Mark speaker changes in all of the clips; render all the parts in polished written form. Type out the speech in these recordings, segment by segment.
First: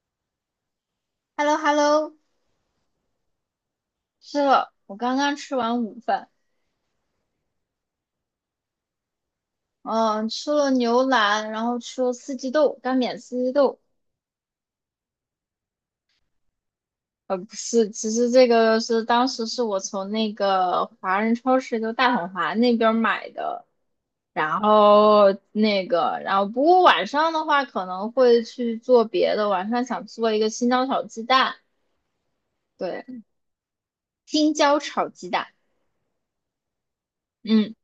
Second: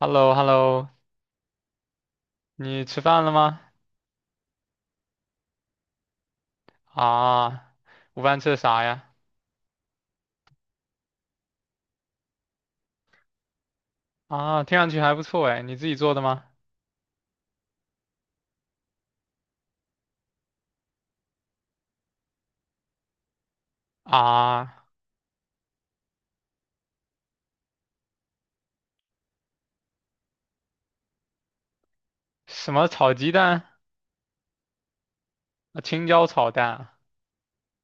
Speaker 1: h e l l o h e l l o
Speaker 2: h e l l o h e l l o
Speaker 1: 你吃饭了吗？
Speaker 2: 是了，我刚刚吃完午饭，
Speaker 1: 啊，午饭吃的啥呀？
Speaker 2: 嗯，吃了牛腩，然后吃了四季豆，干煸四季豆。
Speaker 1: 啊，听上去还不错哎，你自己做的吗？
Speaker 2: 不是，其实这个是当时是我从那个华人超市，就大统华那边儿买的，
Speaker 1: 啊，
Speaker 2: 然后不过晚上的话可能会去做别的，晚上想做一个青椒炒鸡蛋，
Speaker 1: 什么炒
Speaker 2: 对，
Speaker 1: 鸡蛋？
Speaker 2: 青椒炒鸡蛋，
Speaker 1: 啊青椒炒蛋啊。
Speaker 2: 嗯。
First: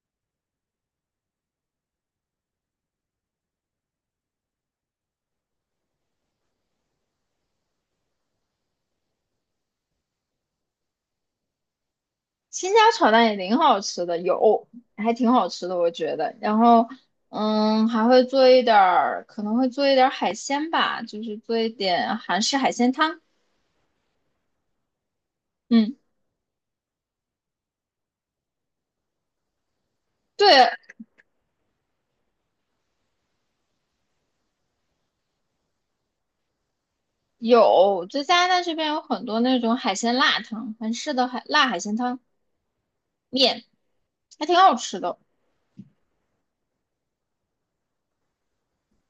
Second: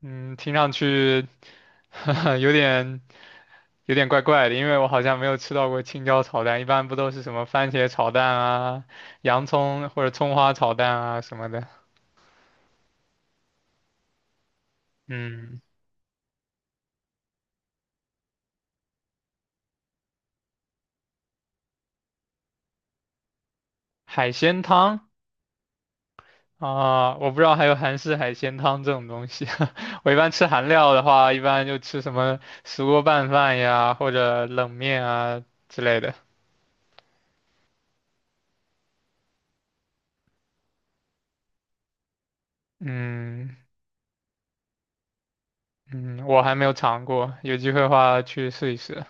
Speaker 1: 嗯，听上去 有点怪怪的，因为我好像没有吃到过青椒炒蛋，一般不都是什么番茄炒蛋啊、洋葱或者葱花炒蛋啊什么的。
Speaker 2: 新家炒蛋也挺好吃的，有，还挺好
Speaker 1: 嗯，
Speaker 2: 吃的，我觉得。然后，还会做一点儿，可能会做一点儿海鲜吧，就是做一点韩式海鲜汤。
Speaker 1: 海鲜汤？
Speaker 2: 嗯，
Speaker 1: 啊，我不知道还有韩式海鲜汤这种东西。我一般吃
Speaker 2: 对，
Speaker 1: 韩料的话，一般就吃什么石锅拌饭呀，或者冷面啊之类的。
Speaker 2: 有，在加拿大这边有很多那种海鲜辣汤，韩式的海辣海鲜汤
Speaker 1: 嗯
Speaker 2: 面，还挺好吃的。
Speaker 1: 嗯，我还没有尝过，有机会的话去试一试。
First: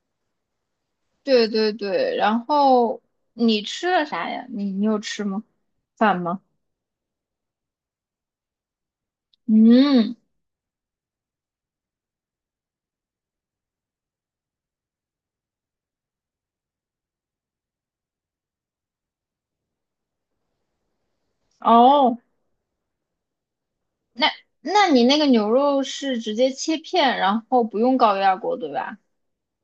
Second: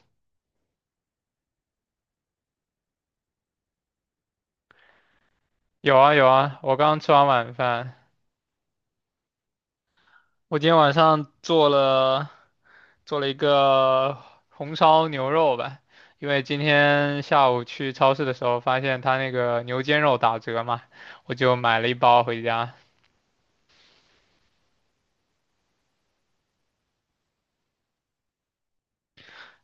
Speaker 2: 对对对，然后你吃了啥呀？你有吃吗？
Speaker 1: 有啊
Speaker 2: 饭
Speaker 1: 有
Speaker 2: 吗？
Speaker 1: 啊，我刚刚吃完晚饭，
Speaker 2: 嗯，
Speaker 1: 我今天晚上做了一个红烧牛肉吧，因为今天下午去超市的时候发现他那个牛肩肉打折嘛，我就买了一
Speaker 2: 哦。
Speaker 1: 包回家。
Speaker 2: 那那你那个牛肉是直接切片，然后不用高压锅，对吧？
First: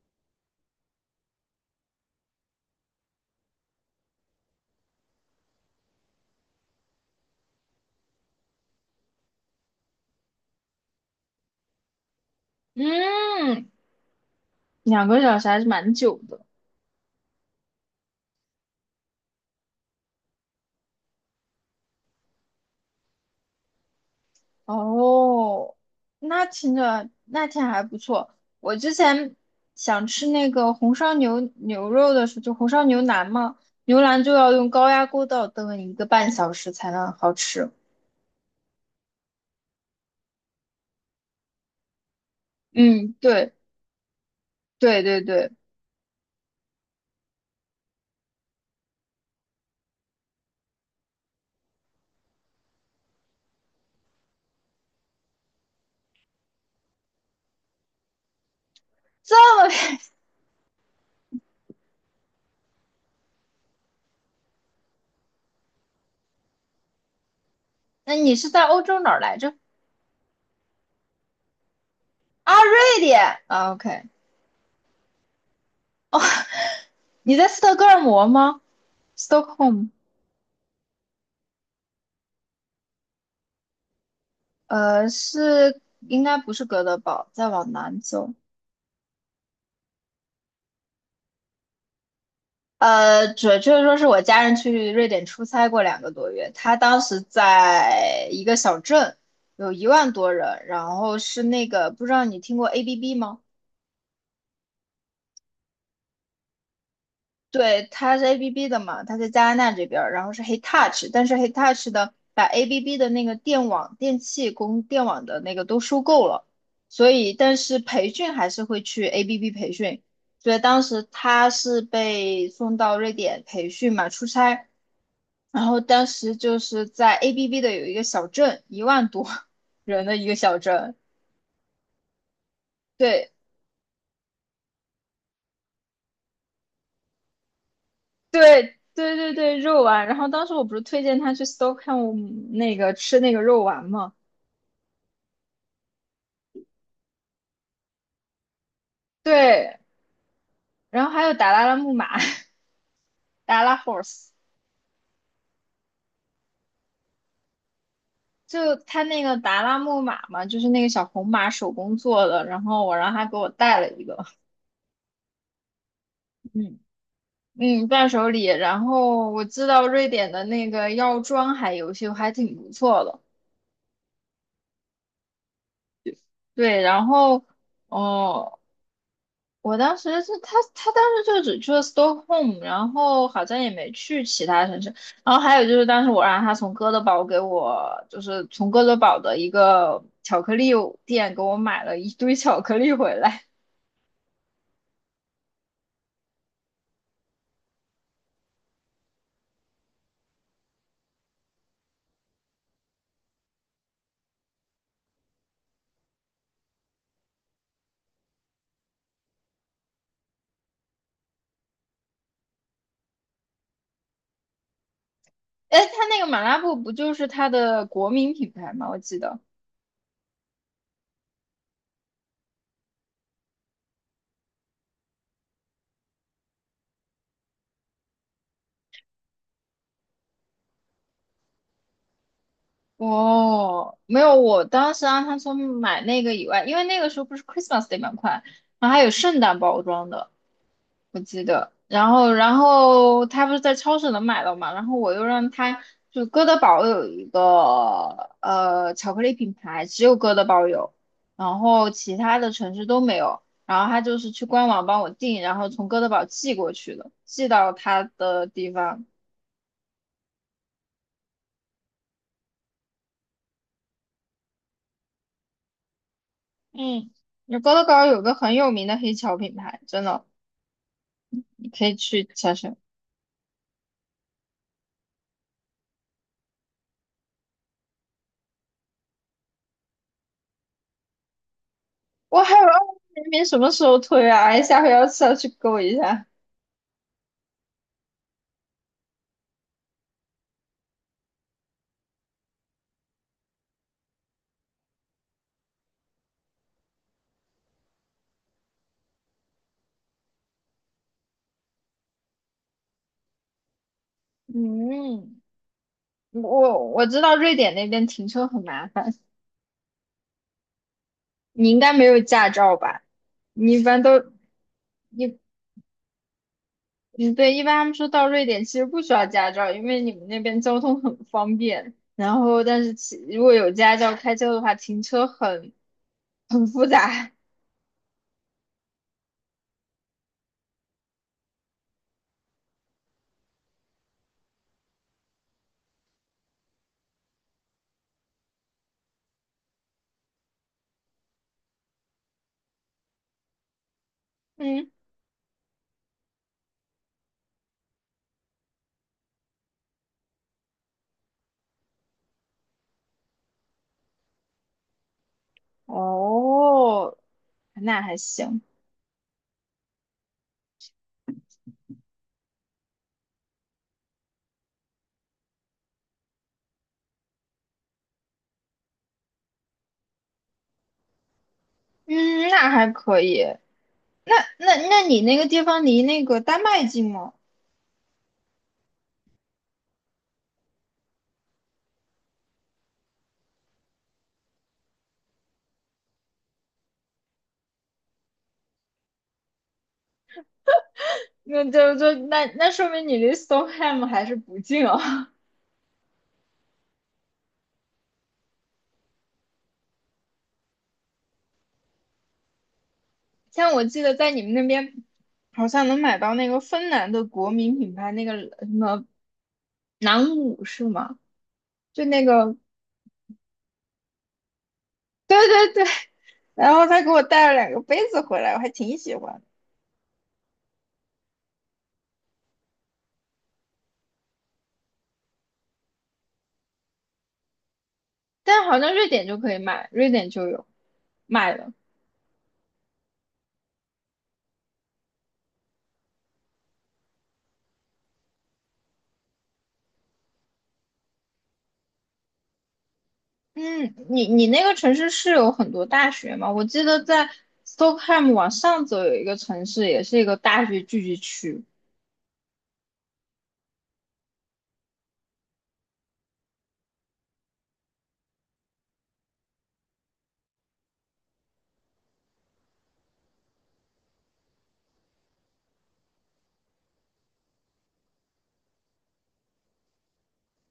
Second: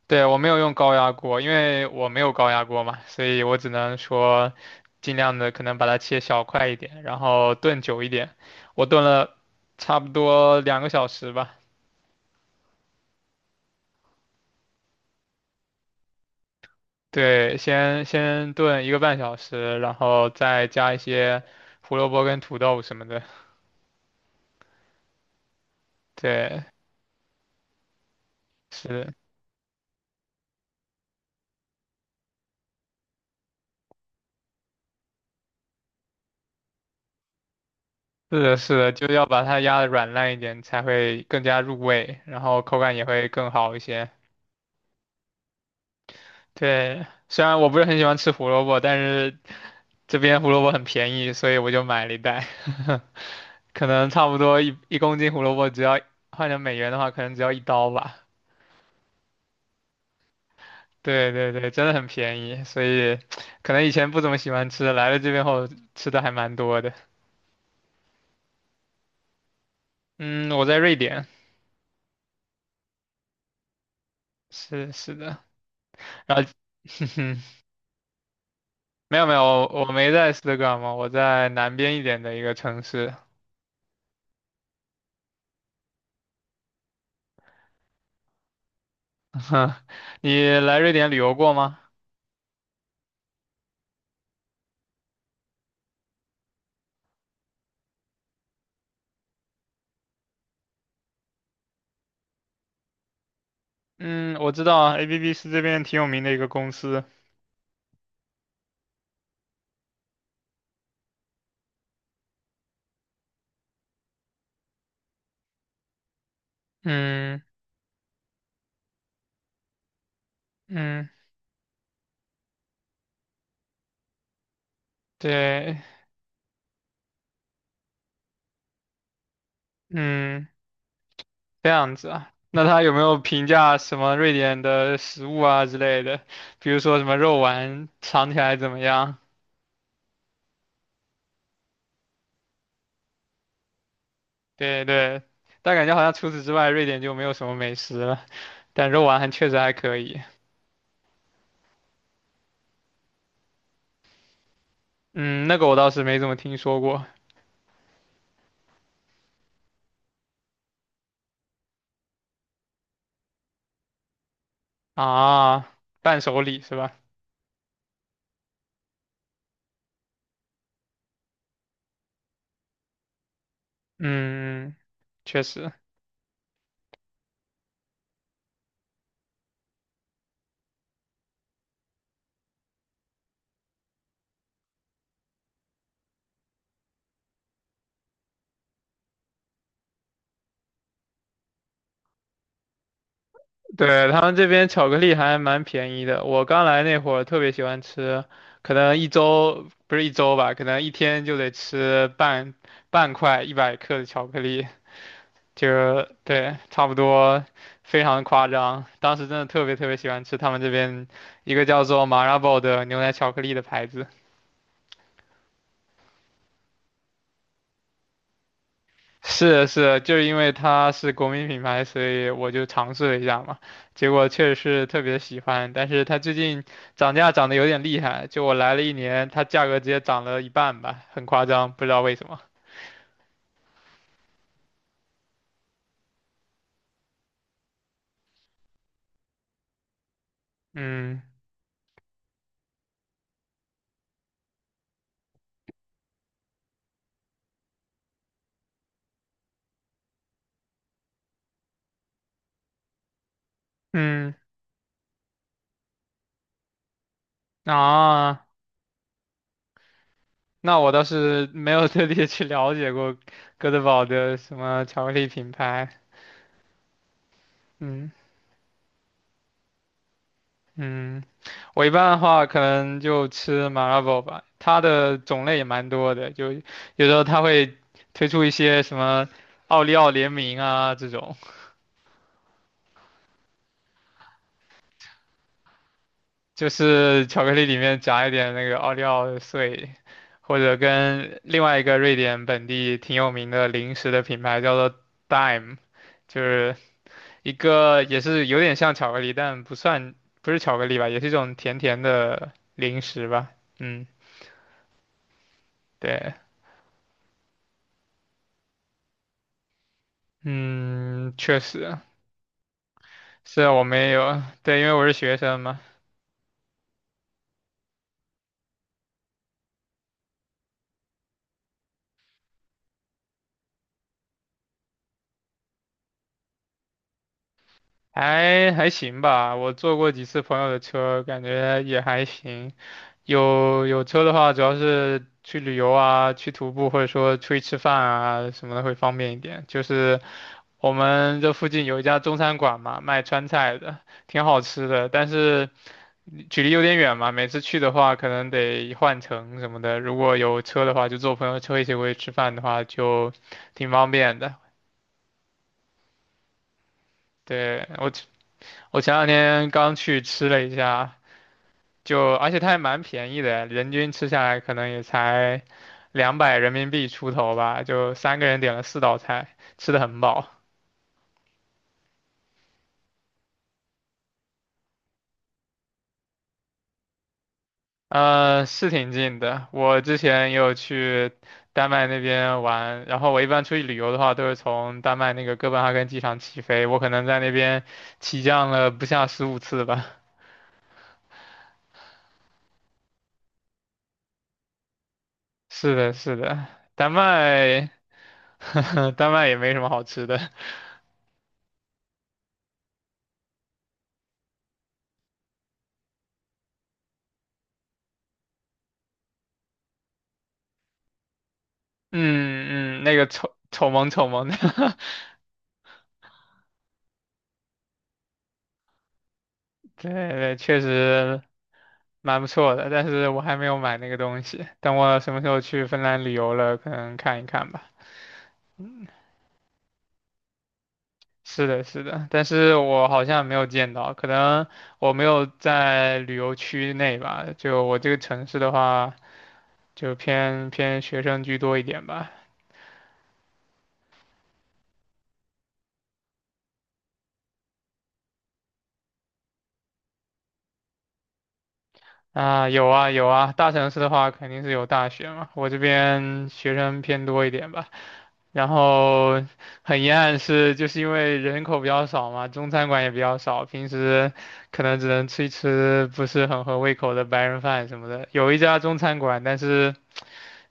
Speaker 1: 对，我没有用高压锅，因为我没有高压锅嘛，所以我只能说尽量的可能把它切小块一点，然后炖久一点。我炖了差不多2个小时吧，
Speaker 2: 嗯，2个小时还是蛮久的。
Speaker 1: 对，先炖1个半小时，然后再加一些胡萝卜跟土豆什么的。
Speaker 2: 哦，那
Speaker 1: 对，
Speaker 2: 听着那天还不错。我之
Speaker 1: 是
Speaker 2: 前想吃那个红烧牛肉的时候，就红烧牛腩嘛，牛腩就要用高压锅倒炖1个半小时才能好吃。
Speaker 1: 是的，是的，就要把它压的软烂一点，才会更加入味，然后口感也
Speaker 2: 嗯，
Speaker 1: 会更
Speaker 2: 对
Speaker 1: 好一些。
Speaker 2: 对对对，
Speaker 1: 对，虽然我不是很喜欢吃胡萝卜，但是这边胡萝卜很便宜，所以我就买了一袋，可能差不多一公斤胡萝卜只要换成美元的话，可能只要一刀吧。
Speaker 2: 这么，
Speaker 1: 对对对，真的很便宜，所以可能以前不怎么喜欢吃，来了这边后吃的还蛮多的。
Speaker 2: 那你是在欧洲哪儿来着？
Speaker 1: 嗯，我在瑞典，
Speaker 2: 啊，瑞典。啊，OK。
Speaker 1: 是是的，
Speaker 2: 哦，
Speaker 1: 然后哼
Speaker 2: 你
Speaker 1: 哼
Speaker 2: 在斯德哥尔摩吗
Speaker 1: 没有没有，我
Speaker 2: ？Stockholm，
Speaker 1: 没在斯德哥尔摩，我在南边一点的一个城市。
Speaker 2: 是应该不是哥德堡，再往南走，
Speaker 1: 你来瑞典旅游过吗？
Speaker 2: 准确说是我家人去瑞典出差过2个多月，他当时在一个小镇，有一万多人，然后是那个不知道你听过 ABB 吗？
Speaker 1: 嗯，我知道啊，ABB 是这边挺有名的一个公司。
Speaker 2: 对，它是 ABB 的嘛，它在加拿大这边儿，然后是 Hitachi，但是 Hitachi 的把 ABB 的那个电网、电器供电网的那个都收购了，所以
Speaker 1: 嗯
Speaker 2: 但是培训还是会去 ABB 培训，所以当时
Speaker 1: 嗯。
Speaker 2: 他是被送到瑞典培训嘛，出差，然
Speaker 1: 对，
Speaker 2: 后当时就是在 ABB 的有一个小镇，1万多人的一个
Speaker 1: 嗯，
Speaker 2: 小镇，
Speaker 1: 这样子啊。那他有没有
Speaker 2: 对，
Speaker 1: 评价什么瑞典的食物啊之类的？比如说什么肉丸尝起来怎
Speaker 2: 对
Speaker 1: 么
Speaker 2: 对
Speaker 1: 样？
Speaker 2: 对对，肉丸。然后当时我不是推荐他去 Stockholm 那个吃那个肉丸嘛？
Speaker 1: 对对，但感觉好像除此之外，瑞典就没有什么美食了。但肉丸还确实还
Speaker 2: 对，
Speaker 1: 可以。
Speaker 2: 然后还有达拉拉木马，达拉 horse，
Speaker 1: 嗯，那个我倒是没怎么听说过。
Speaker 2: 就他那个达拉木马嘛，就是那个小红马手工做的。然后我让他给我带了一个，
Speaker 1: 啊，伴手礼是
Speaker 2: 嗯
Speaker 1: 吧？
Speaker 2: 嗯，伴手礼。然后我知道瑞典的那个药妆还有些还挺不错的，
Speaker 1: 嗯，嗯确实。
Speaker 2: 对。然后哦，我当时是他，他当时就只去了 Stockholm，然后好像也没去其他城市。然后还有就是，当时我让他从哥德堡给我，就是从哥德堡的一个巧克力店给我买了一堆巧克力回来。
Speaker 1: 对，他们这边巧克力还蛮便宜的，我刚来那会儿特别喜欢吃，可能一周，不是一周吧，可能一天就得吃半块100克的巧克力，就对，差不多，非常夸张。当时真的特别特别喜欢吃他们这边一个叫做 Marabou 的牛奶巧克力的牌子。
Speaker 2: 哎，他那个马拉布不就是他的国民品牌吗？我记 得。
Speaker 1: 是是，就是因为它是国民品牌，所以我就尝试了一下嘛，结果确实是特别喜欢。但是它最近涨价涨得有点厉害，就我来了一年，它价格直接涨了一半吧，很夸张，不知道为什么。
Speaker 2: 哦，没有，我当时让他从买那个以外，因为那个时候不是 Christmas Day 蛮快，然后还有圣诞包装的。我
Speaker 1: 嗯
Speaker 2: 记得，然后他不是在超市能买到嘛，然后我又让他就哥德堡有一个巧克力品牌，只有哥德堡有，然后其他的城市都没有，然后他就是
Speaker 1: 嗯。
Speaker 2: 去官网帮我订，然后从哥德堡寄过去的，寄到他
Speaker 1: 啊，
Speaker 2: 的地方。
Speaker 1: 那我倒是没有特地去了解过哥德堡的什么巧克力品牌。
Speaker 2: 嗯，那哥德堡
Speaker 1: 嗯。
Speaker 2: 有个很有名的黑巧品牌，真的，
Speaker 1: 嗯，
Speaker 2: 你
Speaker 1: 我
Speaker 2: 可
Speaker 1: 一
Speaker 2: 以
Speaker 1: 般的
Speaker 2: 去
Speaker 1: 话
Speaker 2: 查
Speaker 1: 可
Speaker 2: 查。
Speaker 1: 能就吃 m a r 麻辣锅吧，它的种类也蛮多的，就有时候它会推出一些什么奥利奥联名啊这种，
Speaker 2: 我还有2000什么时候推啊？哎，下回要是要去勾一下。
Speaker 1: 就是巧克力里面夹一点那个奥利奥碎，或者跟另外一个瑞典本地挺有名的零食的品牌叫做 Dime，就是一个也是有点像巧克力，但不是巧克力吧，也是一种甜甜的零食吧，嗯。
Speaker 2: 嗯。
Speaker 1: 对，
Speaker 2: 我知道瑞典那边停车很麻烦，
Speaker 1: 嗯，确
Speaker 2: 你应该
Speaker 1: 实。
Speaker 2: 没有驾照吧？
Speaker 1: 是啊
Speaker 2: 你
Speaker 1: 我
Speaker 2: 一般
Speaker 1: 没
Speaker 2: 都
Speaker 1: 有，对，因为我是学
Speaker 2: 一
Speaker 1: 生嘛，
Speaker 2: 嗯对，一般他们说到瑞典其实不需要驾照，因为你们那边交通很方便。然后，但是其如果有驾照开车的话，停车很复杂。
Speaker 1: 还还行吧。我坐过几次朋友的车，感觉也还行。有车的话，主要是去旅游啊，去徒步，或者说出去吃饭啊什么的会方便一点。就是我们这附近有一家中餐馆嘛，卖川菜的，挺 好吃
Speaker 2: 嗯，
Speaker 1: 的，但是距离有点远嘛，每次去的话可能得换乘什么的。如果有车的话，就坐朋友车一起过去吃饭的话，就挺方便的。
Speaker 2: 哦，
Speaker 1: 对，
Speaker 2: 那
Speaker 1: 我，
Speaker 2: 还行，
Speaker 1: 我前两天刚去吃了一下，就而且它还蛮便宜的，人均吃下来可能也才200人民币出头吧，就三个人点了四道菜，吃的很饱。
Speaker 2: 嗯，那还可以。那你那个地方离那个丹麦近吗？
Speaker 1: 呃，是挺近的。我之前也有去丹麦那边玩，然后我一般出去旅游的话，都是从丹麦那个哥本哈根机场起飞。我可能在那边起降了不下15次吧。
Speaker 2: 那就那说明你离 Stockholm 还是不近啊？
Speaker 1: 是的，是的，丹麦，丹麦也没什么好吃的。
Speaker 2: 像我记得在你们那边好像能买到那个芬兰的国民品牌那个什么南舞是吗？就那个，
Speaker 1: 嗯嗯，那个丑丑萌丑萌的，
Speaker 2: 对对，然后他给我带了2个杯子回来，我还挺喜欢的。
Speaker 1: 对对，确实蛮不错的。但是我还没有买那个东西，等我什么时候去芬兰旅游了，可能看一看吧。
Speaker 2: 但好像瑞典就可以买，瑞典就有卖
Speaker 1: 是
Speaker 2: 的。
Speaker 1: 的，是的，但是我好像没有见到，可能我没有在旅游区内吧。就我这个城市的话，就偏偏学生居多一点吧。
Speaker 2: 嗯，你那个城市是有很多大学吗？我记得在 Stockholm 往上走有一个城市，也是一个大学聚集区，
Speaker 1: 啊，有啊有啊，大城市的话肯定是有大学嘛，我这边学生偏多一点吧。然后很遗憾是，就是因为人口比较少嘛，中餐馆也比较少，平时可能只能吃一吃不是很合胃口的白人饭什么的。有一家中餐馆，但是。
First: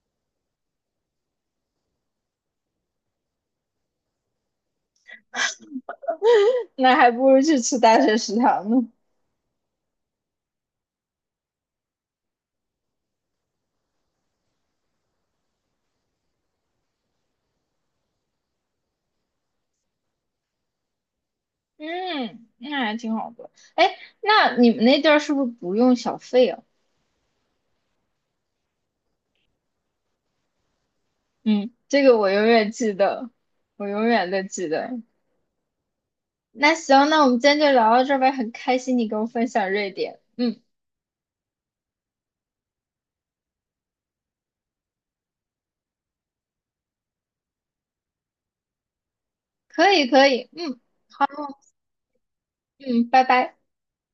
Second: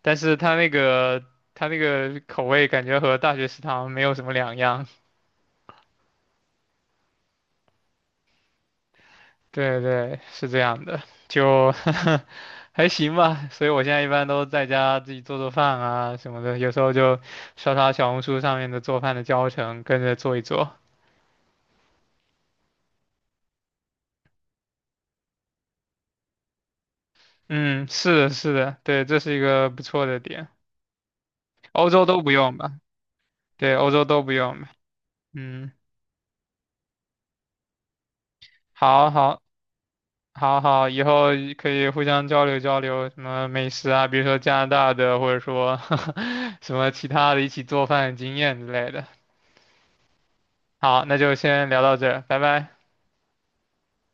Speaker 1: 但是它那个口味感觉和大学食堂没有什么两样。
Speaker 2: 那还不如去吃大学食堂呢。
Speaker 1: 对对，是这样的，就 还行吧。所以我现在一般都在家自己做做饭啊什么的，有时候就刷刷小红书上面的做饭的教程，跟着做一做。
Speaker 2: 嗯，那还挺好的。哎，那你们那地儿是不是不用小费啊？
Speaker 1: 嗯，是的，是的，对，这是一个不错的点。
Speaker 2: 嗯，
Speaker 1: 欧
Speaker 2: 这
Speaker 1: 洲
Speaker 2: 个
Speaker 1: 都不
Speaker 2: 我永
Speaker 1: 用
Speaker 2: 远
Speaker 1: 吧？
Speaker 2: 记得，
Speaker 1: 对，
Speaker 2: 我
Speaker 1: 欧洲
Speaker 2: 永
Speaker 1: 都
Speaker 2: 远
Speaker 1: 不
Speaker 2: 的
Speaker 1: 用
Speaker 2: 记
Speaker 1: 吧？
Speaker 2: 得。
Speaker 1: 嗯，
Speaker 2: 那行，那我们今天就聊到这儿呗，很开心你
Speaker 1: 好
Speaker 2: 跟我
Speaker 1: 好。
Speaker 2: 分享瑞典。
Speaker 1: 好
Speaker 2: 嗯，
Speaker 1: 好，以后可以互相交流交流什么美食啊，比如说加拿大的，或者说 什么其他的一起做饭的经验之类的。
Speaker 2: 可以，可以，嗯，
Speaker 1: 好，那
Speaker 2: 好，
Speaker 1: 就先聊到这儿，拜拜。
Speaker 2: 嗯，拜拜。